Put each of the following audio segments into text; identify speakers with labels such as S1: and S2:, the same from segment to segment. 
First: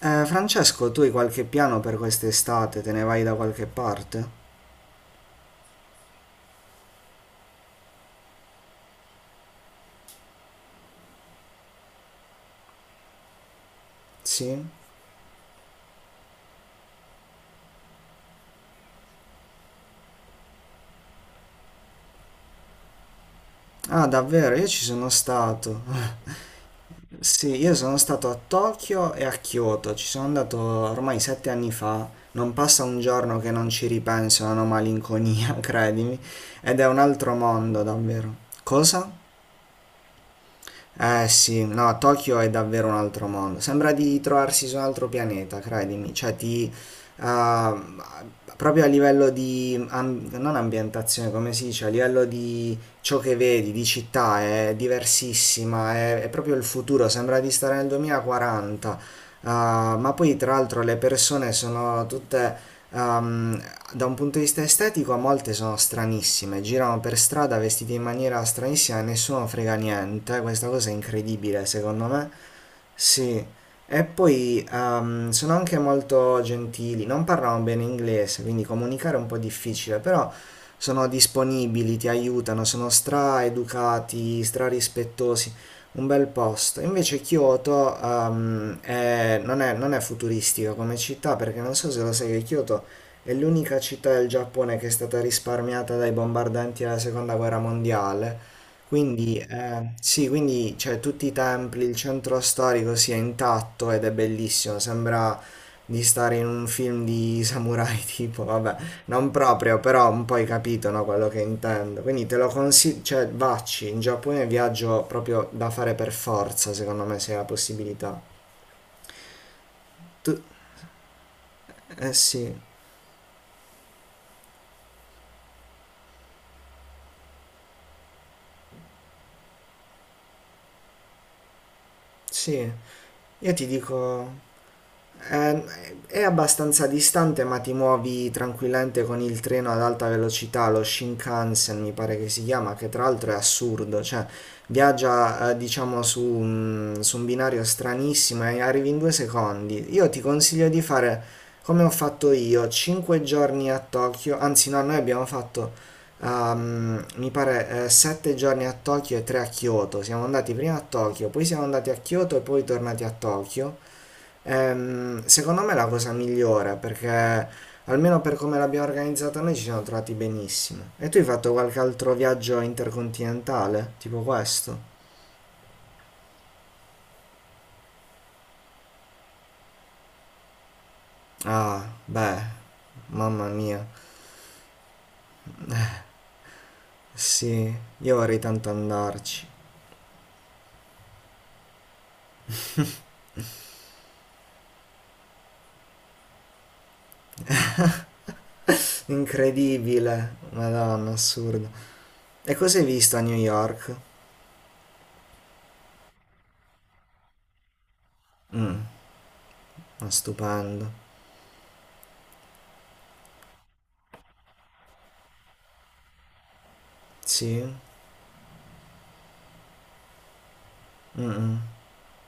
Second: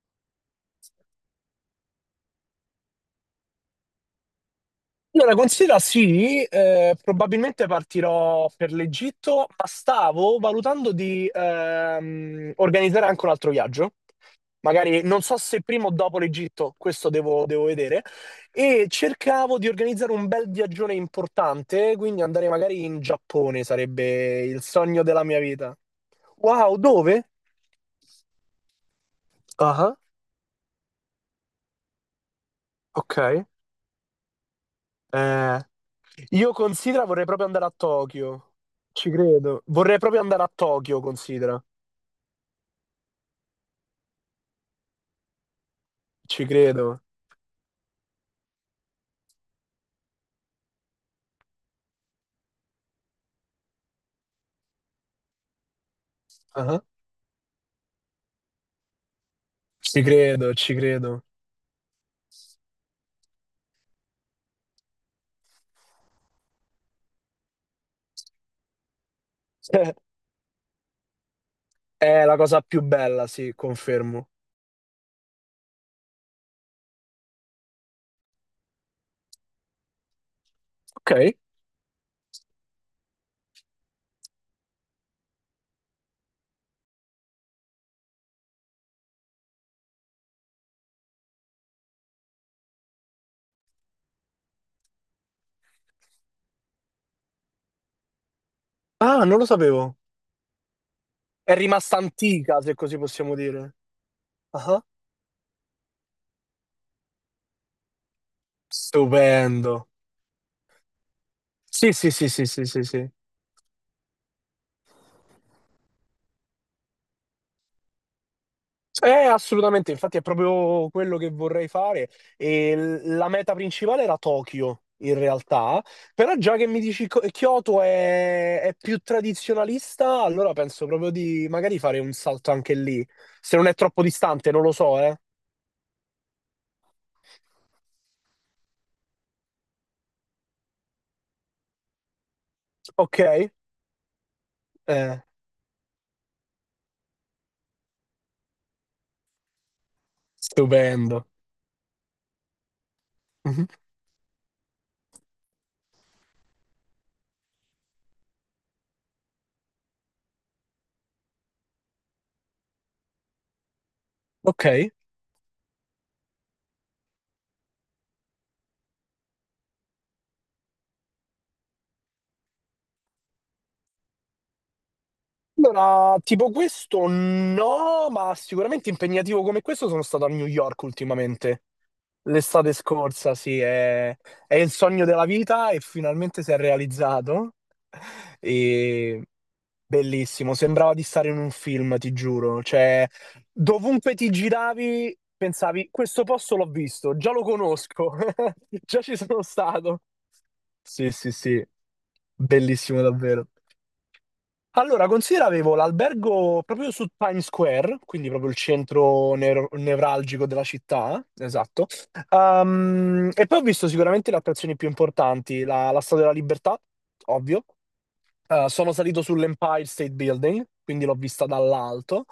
S1: Francesco, tu hai qualche piano per quest'estate? Te ne vai da qualche parte?
S2: Allora, considera sì, probabilmente partirò per l'Egitto, ma stavo valutando di organizzare anche un altro viaggio.
S1: Sì?
S2: Magari non so se prima o dopo l'Egitto, questo devo vedere. E cercavo di organizzare un bel viaggione importante, quindi andare magari in Giappone
S1: Ah,
S2: sarebbe
S1: davvero?
S2: il
S1: Io ci
S2: sogno
S1: sono
S2: della mia vita.
S1: stato.
S2: Wow, dove?
S1: Sì, io sono stato a Tokyo e a Kyoto.
S2: Ah,
S1: Ci sono andato ormai 7 anni fa. Non passa un giorno
S2: ok.
S1: che non ci ripenso, non ho malinconia,
S2: Eh,
S1: credimi.
S2: io
S1: Ed è un
S2: considera vorrei
S1: altro
S2: proprio andare a
S1: mondo, davvero.
S2: Tokyo.
S1: Cosa?
S2: Ci credo. Vorrei proprio andare a Tokyo,
S1: Eh
S2: considera.
S1: sì, no, Tokyo è davvero un altro mondo. Sembra di trovarsi su un altro pianeta, credimi. Cioè,
S2: Ci
S1: ti.
S2: credo.
S1: Ah, proprio a livello di. Non ambientazione, come si dice, a livello di ciò che vedi, di città, è diversissima. È proprio il
S2: Ah,
S1: futuro. Sembra di stare nel 2040.
S2: ci
S1: Ma poi tra
S2: credo, ci
S1: l'altro le
S2: credo.
S1: persone sono tutte, um, da un punto di vista estetico, molte sono stranissime, girano per strada vestite in maniera stranissima e nessuno frega niente, questa cosa è incredibile secondo
S2: È
S1: me.
S2: la cosa più bella,
S1: Sì,
S2: sì,
S1: e
S2: confermo.
S1: poi sono anche molto gentili, non parlano bene inglese, quindi comunicare è un po' difficile, però sono
S2: Ok.
S1: disponibili, ti aiutano, sono stra-educati, stra-rispettosi, un bel posto. Invece Kyoto non è futuristica come città, perché non so se lo sai che Kyoto è l'unica città del Giappone che è stata risparmiata dai bombardanti della Seconda Guerra Mondiale.
S2: Ah, non
S1: Quindi,
S2: lo sapevo.
S1: sì, quindi cioè, tutti i
S2: È
S1: templi,
S2: rimasta
S1: il centro
S2: antica, se così
S1: storico sia
S2: possiamo dire.
S1: intatto ed è
S2: Ah,
S1: bellissimo, sembra di stare in un film di samurai tipo, vabbè, non
S2: stupendo.
S1: proprio, però un po' hai capito, no, quello che
S2: Sì,
S1: intendo.
S2: sì, sì,
S1: Quindi te
S2: sì,
S1: lo
S2: sì, sì,
S1: consiglio,
S2: sì.
S1: cioè vacci, in Giappone è un viaggio proprio da fare per forza, secondo me, se hai la possibilità.
S2: Assolutamente, infatti è
S1: Tu,
S2: proprio quello che vorrei fare.
S1: eh sì,
S2: E la meta principale era Tokyo, in realtà, però già che mi dici Kyoto è più tradizionalista, allora penso proprio di magari fare un salto anche
S1: sì,
S2: lì. Se
S1: io
S2: non
S1: ti
S2: è troppo
S1: dico...
S2: distante, non lo so, eh.
S1: Eh, è abbastanza distante, ma ti muovi tranquillamente con il treno ad alta velocità, lo Shinkansen mi pare che si chiama, che tra l'altro è
S2: Ok?
S1: assurdo, cioè
S2: Eh,
S1: viaggia diciamo su un binario stranissimo e arrivi in 2 secondi. Io ti consiglio di
S2: Stupendo.
S1: fare come ho fatto io, 5
S2: Mhm.
S1: giorni a Tokyo, anzi no, noi abbiamo fatto mi pare 7 giorni a Tokyo e 3 a Kyoto, siamo andati prima a Tokyo, poi siamo andati a Kyoto e poi tornati a Tokyo.
S2: Ok.
S1: Secondo me è la cosa migliore perché almeno per come l'abbiamo organizzata noi ci siamo trovati benissimo. E tu hai fatto qualche altro viaggio intercontinentale? Tipo questo?
S2: Allora, tipo questo no, ma sicuramente impegnativo come questo sono stato a New York ultimamente.
S1: Ah, beh,
S2: L'estate scorsa,
S1: mamma
S2: sì,
S1: mia.
S2: è il sogno della vita e finalmente si è realizzato.
S1: Sì, io vorrei tanto
S2: E
S1: andarci.
S2: bellissimo, sembrava di stare in un film, ti giuro. Cioè, dovunque ti giravi, pensavi, questo posto l'ho visto, già lo conosco, già ci sono stato.
S1: Incredibile,
S2: Sì,
S1: madonna,
S2: sì, sì,
S1: assurdo. E cosa hai
S2: bellissimo
S1: visto a New
S2: davvero.
S1: York?
S2: Allora, considera avevo l'albergo proprio su Times Square, quindi proprio il centro
S1: Ma
S2: nevralgico della
S1: stupendo.
S2: città, esatto. E poi ho visto sicuramente le attrazioni più importanti, la Statua della Libertà, ovvio,
S1: Sì?
S2: sono salito sull'Empire State Building, quindi l'ho vista
S1: Mm-mm.
S2: dall'alto.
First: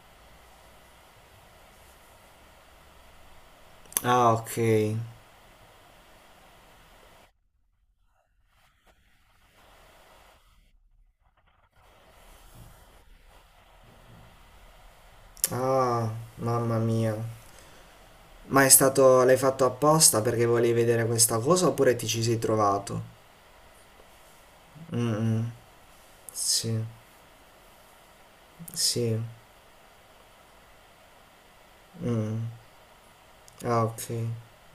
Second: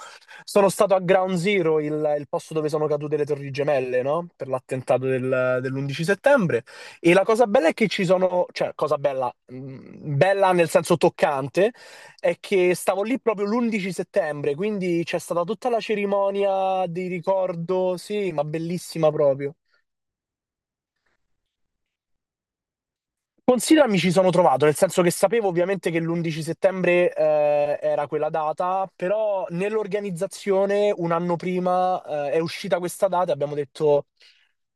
S2: Sono stato a Ground Zero, il posto dove sono cadute le Torri Gemelle, no?
S1: Ah,
S2: Per
S1: ok.
S2: l'attentato dell'11 settembre. E la cosa bella è che ci sono, cioè, cosa bella, bella nel senso toccante, è che stavo lì proprio l'11 settembre, quindi c'è stata tutta la
S1: Ah, mamma
S2: cerimonia di
S1: mia.
S2: ricordo, sì, ma
S1: Ma è
S2: bellissima
S1: stato, l'hai
S2: proprio.
S1: fatto apposta perché volevi vedere questa cosa oppure ti ci sei trovato?
S2: Considera mi ci sono trovato, nel senso che
S1: Mh-mh,
S2: sapevo ovviamente che l'11
S1: sì,
S2: settembre era quella data,
S1: sì,
S2: però nell'organizzazione un anno prima è
S1: mh,
S2: uscita questa data e abbiamo
S1: ah ok.
S2: detto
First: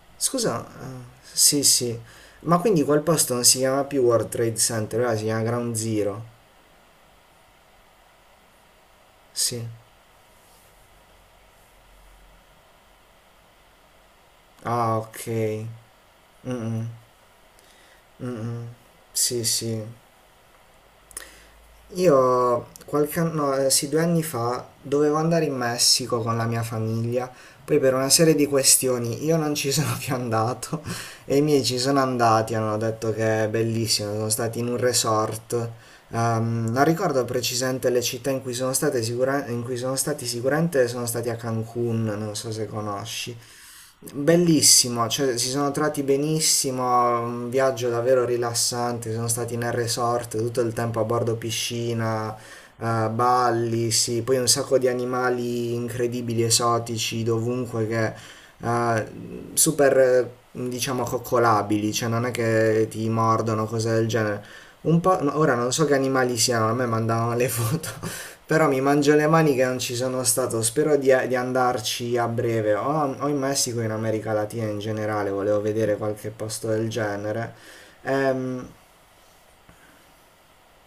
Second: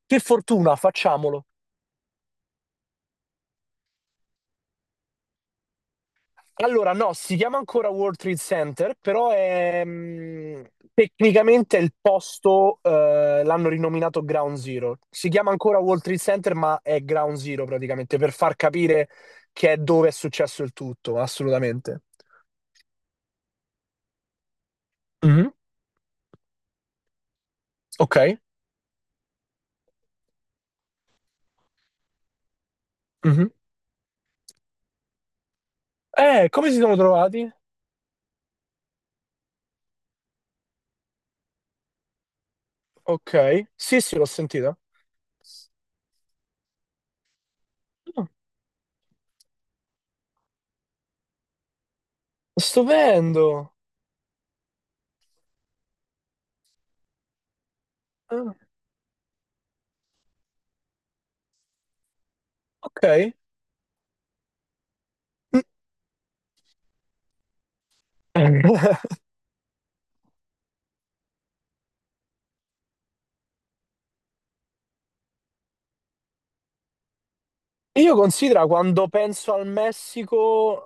S2: che
S1: Scusa,
S2: fortuna,
S1: ah,
S2: facciamolo.
S1: sì sì, ma quindi quel posto non si chiama più World Trade Center, ora si chiama Ground Zero?
S2: Allora no, si chiama ancora World Trade Center, però
S1: Sì.
S2: è, tecnicamente è il posto, l'hanno rinominato Ground
S1: Ah
S2: Zero.
S1: ok,
S2: Si chiama ancora World Trade Center, ma
S1: mh-mh,
S2: è Ground Zero praticamente, per far
S1: mh-mh,
S2: capire
S1: sì
S2: che è
S1: sì.
S2: dove è successo il tutto, assolutamente.
S1: Io qualche anno, sì, 2 anni fa dovevo andare
S2: Mhm.
S1: in Messico con la mia famiglia, poi per una
S2: Ok.
S1: serie di questioni io non ci sono più andato e i miei ci sono andati, hanno detto che è
S2: Mhm.
S1: bellissimo, sono stati in un resort.
S2: Come si
S1: Non
S2: siamo
S1: ricordo
S2: trovati?
S1: precisamente le città in cui sono state in cui sono stati, sicuramente sono stati a Cancun, non so se
S2: Ok.
S1: conosci.
S2: Sì, sì, l'ho sentita.
S1: Bellissimo, cioè si sono trovati benissimo, un viaggio davvero
S2: Ah,
S1: rilassante, sono stati nel resort tutto il tempo a bordo piscina,
S2: stupendo.
S1: balli, sì, poi un sacco di animali incredibili, esotici, dovunque che
S2: Ah,
S1: eh, super diciamo coccolabili, cioè non è che ti
S2: ok.
S1: mordono, cose del genere. Un po', no, ora non so che animali siano, a me mandavano le foto Però mi mangio le mani che non ci sono stato, spero di andarci a breve, o in Messico o in America Latina in generale, volevo vedere qualche posto del genere.
S2: Io considero
S1: Ehm,
S2: quando penso al Messico,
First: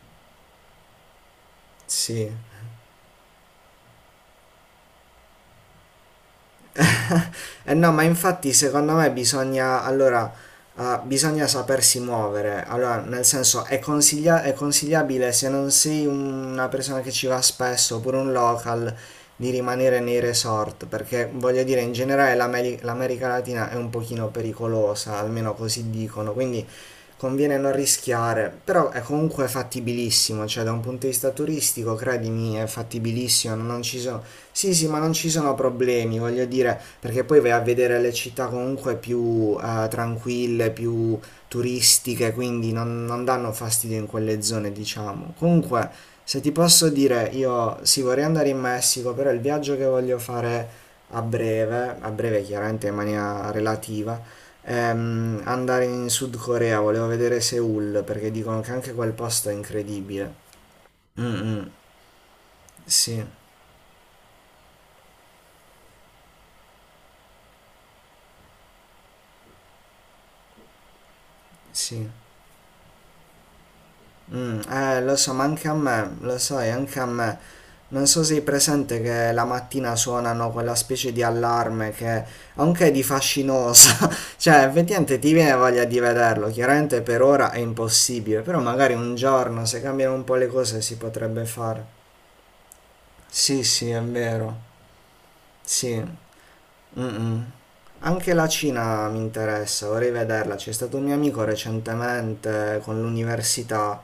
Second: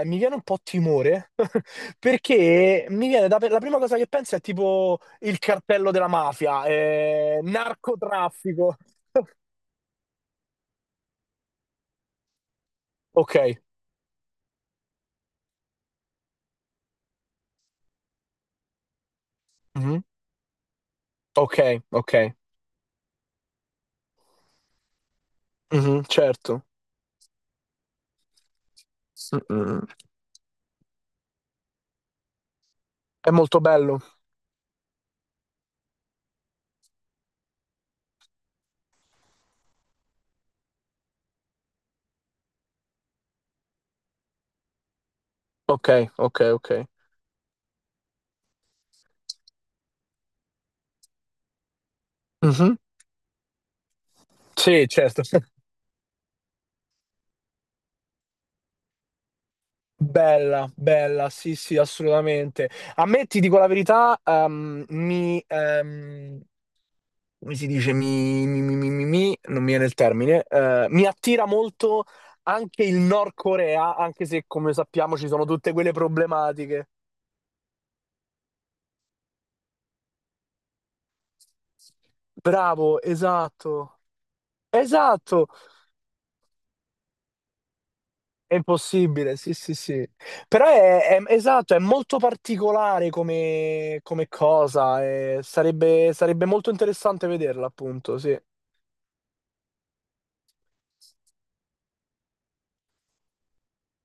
S2: mi viene un po' timore,
S1: sì,
S2: perché mi viene da, la prima cosa che penso è tipo il cartello della mafia,
S1: Eh no, ma infatti
S2: narcotraffico.
S1: secondo me bisogna, allora, bisogna sapersi muovere. Allora, nel
S2: Ok.
S1: senso, è, è consigliabile se non sei una persona che ci va spesso oppure un local di rimanere
S2: Mhm.
S1: nei resort, perché
S2: Ok,
S1: voglio dire, in
S2: ok.
S1: generale l'America Latina è un pochino pericolosa, almeno così
S2: Mhm,
S1: dicono,
S2: certo.
S1: quindi conviene non rischiare, però è
S2: Mm,
S1: comunque
S2: mm.
S1: fattibilissimo, cioè da un punto di vista turistico, credimi, è
S2: È
S1: fattibilissimo,
S2: molto
S1: non ci
S2: bello.
S1: sono... Sì, sì, ma non ci sono problemi, voglio dire, perché poi vai a vedere le città comunque più tranquille, più turistiche, quindi non danno fastidio in quelle zone, diciamo.
S2: Ok,
S1: Comunque,
S2: ok,
S1: se ti
S2: ok.
S1: posso dire, io sì, vorrei andare in Messico, però il viaggio che voglio fare a breve chiaramente in maniera relativa,
S2: Sì, certo.
S1: andare in Sud Corea, volevo vedere Seoul perché dicono che anche quel posto è incredibile.
S2: Bella, bella,
S1: Mm,
S2: sì,
S1: mm,
S2: sì, assolutamente. A
S1: sì,
S2: me, ti dico la verità, mi, come si dice, non mi viene il termine, mi attira molto
S1: sì.
S2: anche il Nord Corea, anche se,
S1: Mm,
S2: come sappiamo,
S1: lo
S2: ci
S1: so,
S2: sono
S1: ma anche
S2: tutte
S1: a
S2: quelle
S1: me, lo sai,
S2: problematiche.
S1: anche a me. Non so se hai presente che la mattina suonano quella specie di allarme che anche è
S2: Bravo,
S1: di
S2: esatto.
S1: fascinosa, cioè effettivamente ti
S2: Esatto,
S1: viene voglia di vederlo, chiaramente per ora è impossibile,
S2: è
S1: però magari un
S2: impossibile, sì,
S1: giorno
S2: sì,
S1: se
S2: sì.
S1: cambiano un po' le
S2: Però
S1: cose si potrebbe
S2: esatto, è
S1: fare.
S2: molto particolare
S1: Sì, sì,
S2: come,
S1: è vero.
S2: cosa. E
S1: Sì.
S2: sarebbe molto interessante
S1: Mm-mm.
S2: vederla, appunto,
S1: Anche
S2: sì.
S1: la Cina mi interessa, vorrei vederla. C'è stato un mio amico recentemente con l'università,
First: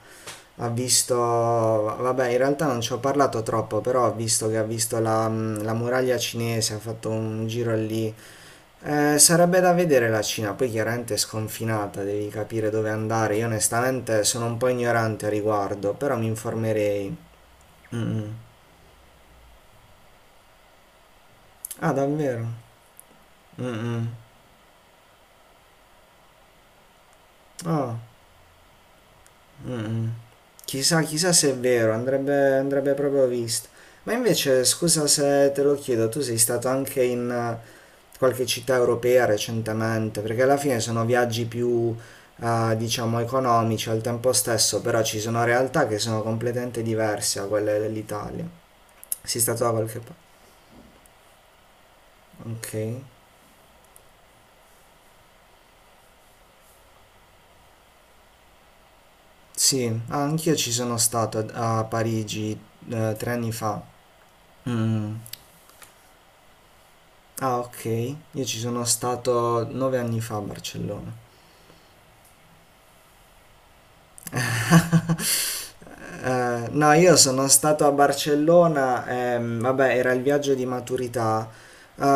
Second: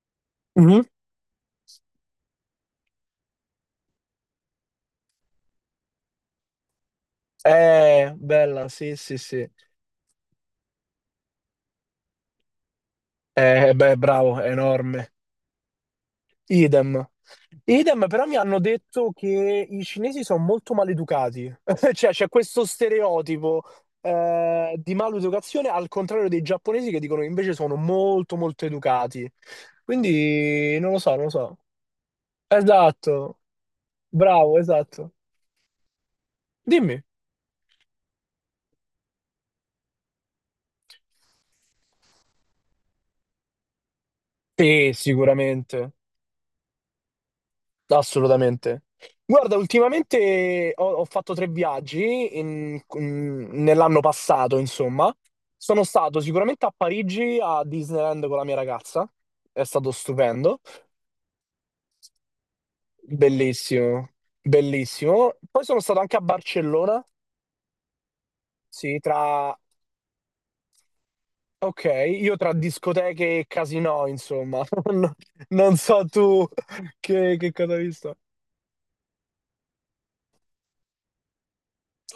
S1: ha
S2: Mhm.
S1: visto, vabbè, in realtà non ci ho parlato troppo, però ho visto che ha visto la, mm, la muraglia cinese, ha fatto un giro
S2: È
S1: lì.
S2: bella, sì, sì, sì.
S1: Sarebbe da vedere la Cina, poi chiaramente è sconfinata, devi capire dove andare. Io
S2: Beh,
S1: onestamente
S2: bravo,
S1: sono
S2: è
S1: un po'
S2: enorme.
S1: ignorante a riguardo, però mi
S2: Idem.
S1: informerei.
S2: Idem, però
S1: Mm-mm.
S2: mi hanno detto che i cinesi sono molto maleducati,
S1: Ah,
S2: cioè c'è
S1: davvero?
S2: questo stereotipo
S1: Mm-mm.
S2: di maleducazione al contrario dei giapponesi che dicono che invece sono
S1: Ah.
S2: molto molto educati.
S1: Mm.
S2: Quindi non lo
S1: Chissà,
S2: so, non lo
S1: chissà se è
S2: so.
S1: vero, andrebbe, andrebbe proprio
S2: Esatto,
S1: visto. Ma
S2: bravo,
S1: invece, scusa
S2: esatto.
S1: se te lo chiedo, tu sei stato anche
S2: Dimmi.
S1: in qualche città europea recentemente, perché alla fine sono viaggi più, diciamo, economici al tempo stesso,
S2: Sì,
S1: però ci sono realtà
S2: sicuramente.
S1: che sono completamente diverse da quelle dell'Italia.
S2: Assolutamente.
S1: Sei
S2: Guarda,
S1: stato da qualche parte?
S2: ultimamente ho fatto 3 viaggi
S1: Ok.
S2: nell'anno passato, insomma. Sono stato sicuramente a Parigi, a Disneyland con la mia ragazza. È
S1: Sì,
S2: stato
S1: ah, anch'io
S2: stupendo.
S1: ci sono stato a a Parigi 3 anni fa.
S2: Bellissimo,
S1: Mm.
S2: bellissimo. Poi sono stato anche a Barcellona.
S1: Ah, ok. Io ci sono
S2: Sì.
S1: stato 9 anni fa a Barcellona.
S2: Ok, io tra discoteche e casinò, insomma. Non, non so tu
S1: No, io sono
S2: che cosa hai
S1: stato a
S2: visto.
S1: Barcellona, vabbè, era il viaggio di maturità.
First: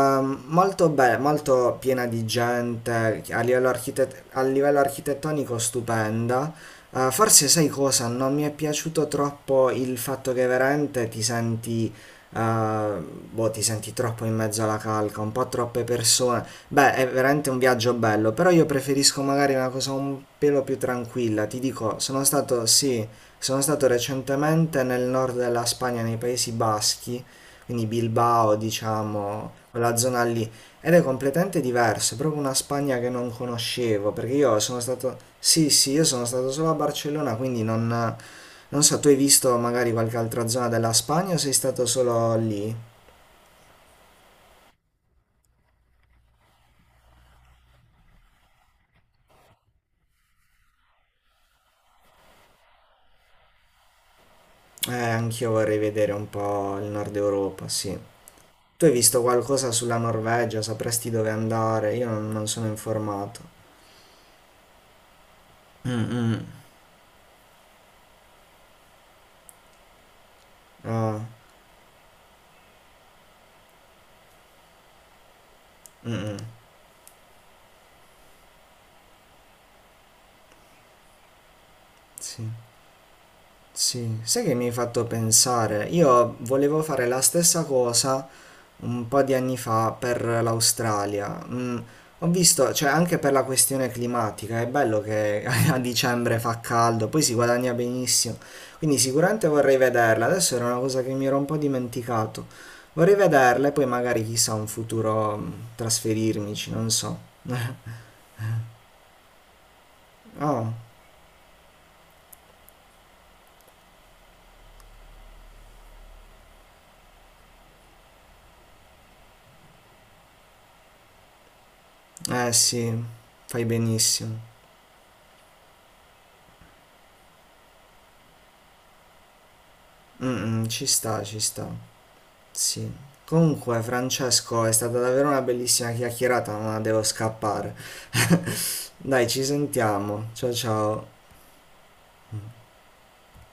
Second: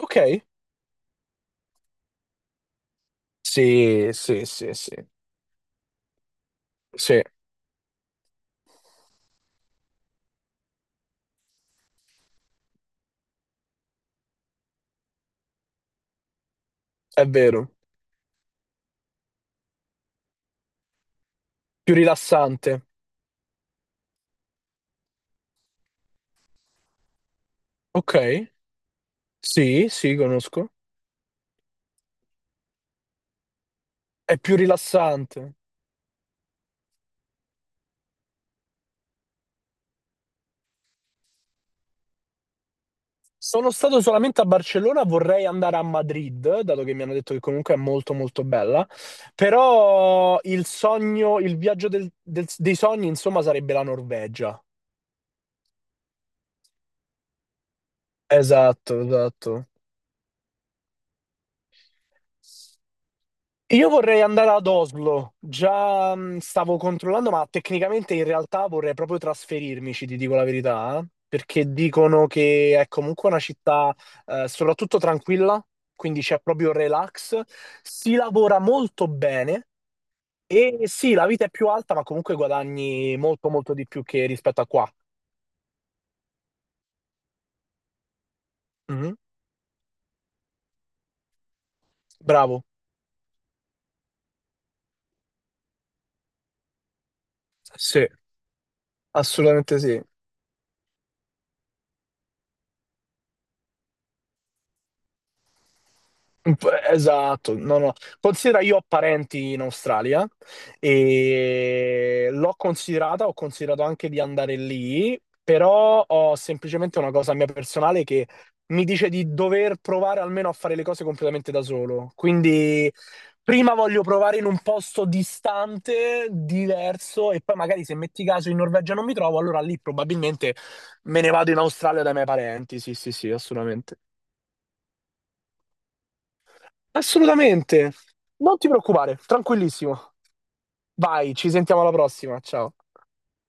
S2: Ok.
S1: Molto bella, molto piena di gente, a livello
S2: Sì,
S1: a
S2: sì, sì,
S1: livello
S2: sì.
S1: architettonico stupenda.
S2: Sì,
S1: Forse sai cosa? Non mi è piaciuto troppo il fatto che veramente ti senti eh, boh, ti senti troppo in mezzo alla calca, un po' troppe persone. Beh, è
S2: è
S1: veramente un
S2: vero.
S1: viaggio bello, però io preferisco magari una cosa un pelo più tranquilla. Ti
S2: Più
S1: dico, sono stato,
S2: rilassante.
S1: sì, sono stato recentemente nel nord della Spagna, nei Paesi Baschi, quindi
S2: Ok.
S1: Bilbao, diciamo,
S2: Sì,
S1: quella
S2: sì,
S1: zona lì.
S2: conosco.
S1: Ed è completamente diverso, è proprio una Spagna che non conoscevo, perché
S2: È più
S1: io sono stato,
S2: rilassante.
S1: sì, sì, io sono stato solo a Barcellona, quindi non... Non so, tu hai visto magari qualche altra zona della Spagna o sei stato solo lì?
S2: Sono stato solamente a Barcellona, vorrei andare a Madrid, dato che mi hanno detto che comunque è molto molto bella, però il sogno, il viaggio dei sogni, insomma, sarebbe la Norvegia.
S1: Anch'io vorrei vedere un po' il nord Europa, sì. Tu hai
S2: Esatto,
S1: visto
S2: esatto.
S1: qualcosa sulla Norvegia? Sapresti dove andare? Io non sono informato.
S2: Io vorrei andare ad Oslo,
S1: Mm,
S2: già
S1: mm.
S2: stavo controllando, ma tecnicamente in realtà vorrei proprio trasferirmici, ti dico la verità,
S1: Ah,
S2: perché dicono che è comunque una città soprattutto tranquilla,
S1: mm,
S2: quindi
S1: mm,
S2: c'è proprio relax, si lavora molto bene e sì, la vita è più alta, ma comunque
S1: sì,
S2: guadagni molto molto di più
S1: sì.
S2: che
S1: Sai che
S2: rispetto a
S1: mi hai
S2: qua.
S1: fatto pensare? Io volevo fare la stessa cosa, un
S2: Mhm.
S1: po' di anni fa per l'Australia. Mm, ho
S2: Bravo,
S1: visto, cioè anche per la questione climatica, è bello che a dicembre fa caldo, poi si guadagna
S2: sì,
S1: benissimo. Quindi sicuramente vorrei
S2: assolutamente sì.
S1: vederla. Adesso era una cosa che mi ero un po' dimenticato. Vorrei vederla e poi magari chissà un futuro mm, trasferirmici, non so.
S2: Esatto, no, no. Considera, io ho parenti in Australia
S1: Oh,
S2: e l'ho considerata, ho considerato anche di andare lì, però ho semplicemente una cosa mia personale che mi dice di dover provare almeno a fare le cose completamente da solo.
S1: eh
S2: Quindi
S1: sì, fai
S2: prima voglio provare
S1: benissimo.
S2: in un posto distante, diverso, e poi magari se metti caso in Norvegia non mi trovo, allora lì
S1: Mm,
S2: probabilmente
S1: mm, ci
S2: me
S1: sta,
S2: ne
S1: ci
S2: vado in
S1: sta.
S2: Australia dai miei parenti.
S1: Sì.
S2: Sì, sì, sì,
S1: Comunque,
S2: assolutamente.
S1: Francesco, è stata davvero una bellissima chiacchierata, ma devo scappare.
S2: Assolutamente. Non ti preoccupare,
S1: Dai, ci
S2: tranquillissimo.
S1: sentiamo. Ciao ciao.
S2: Vai, ci sentiamo alla prossima. Ciao.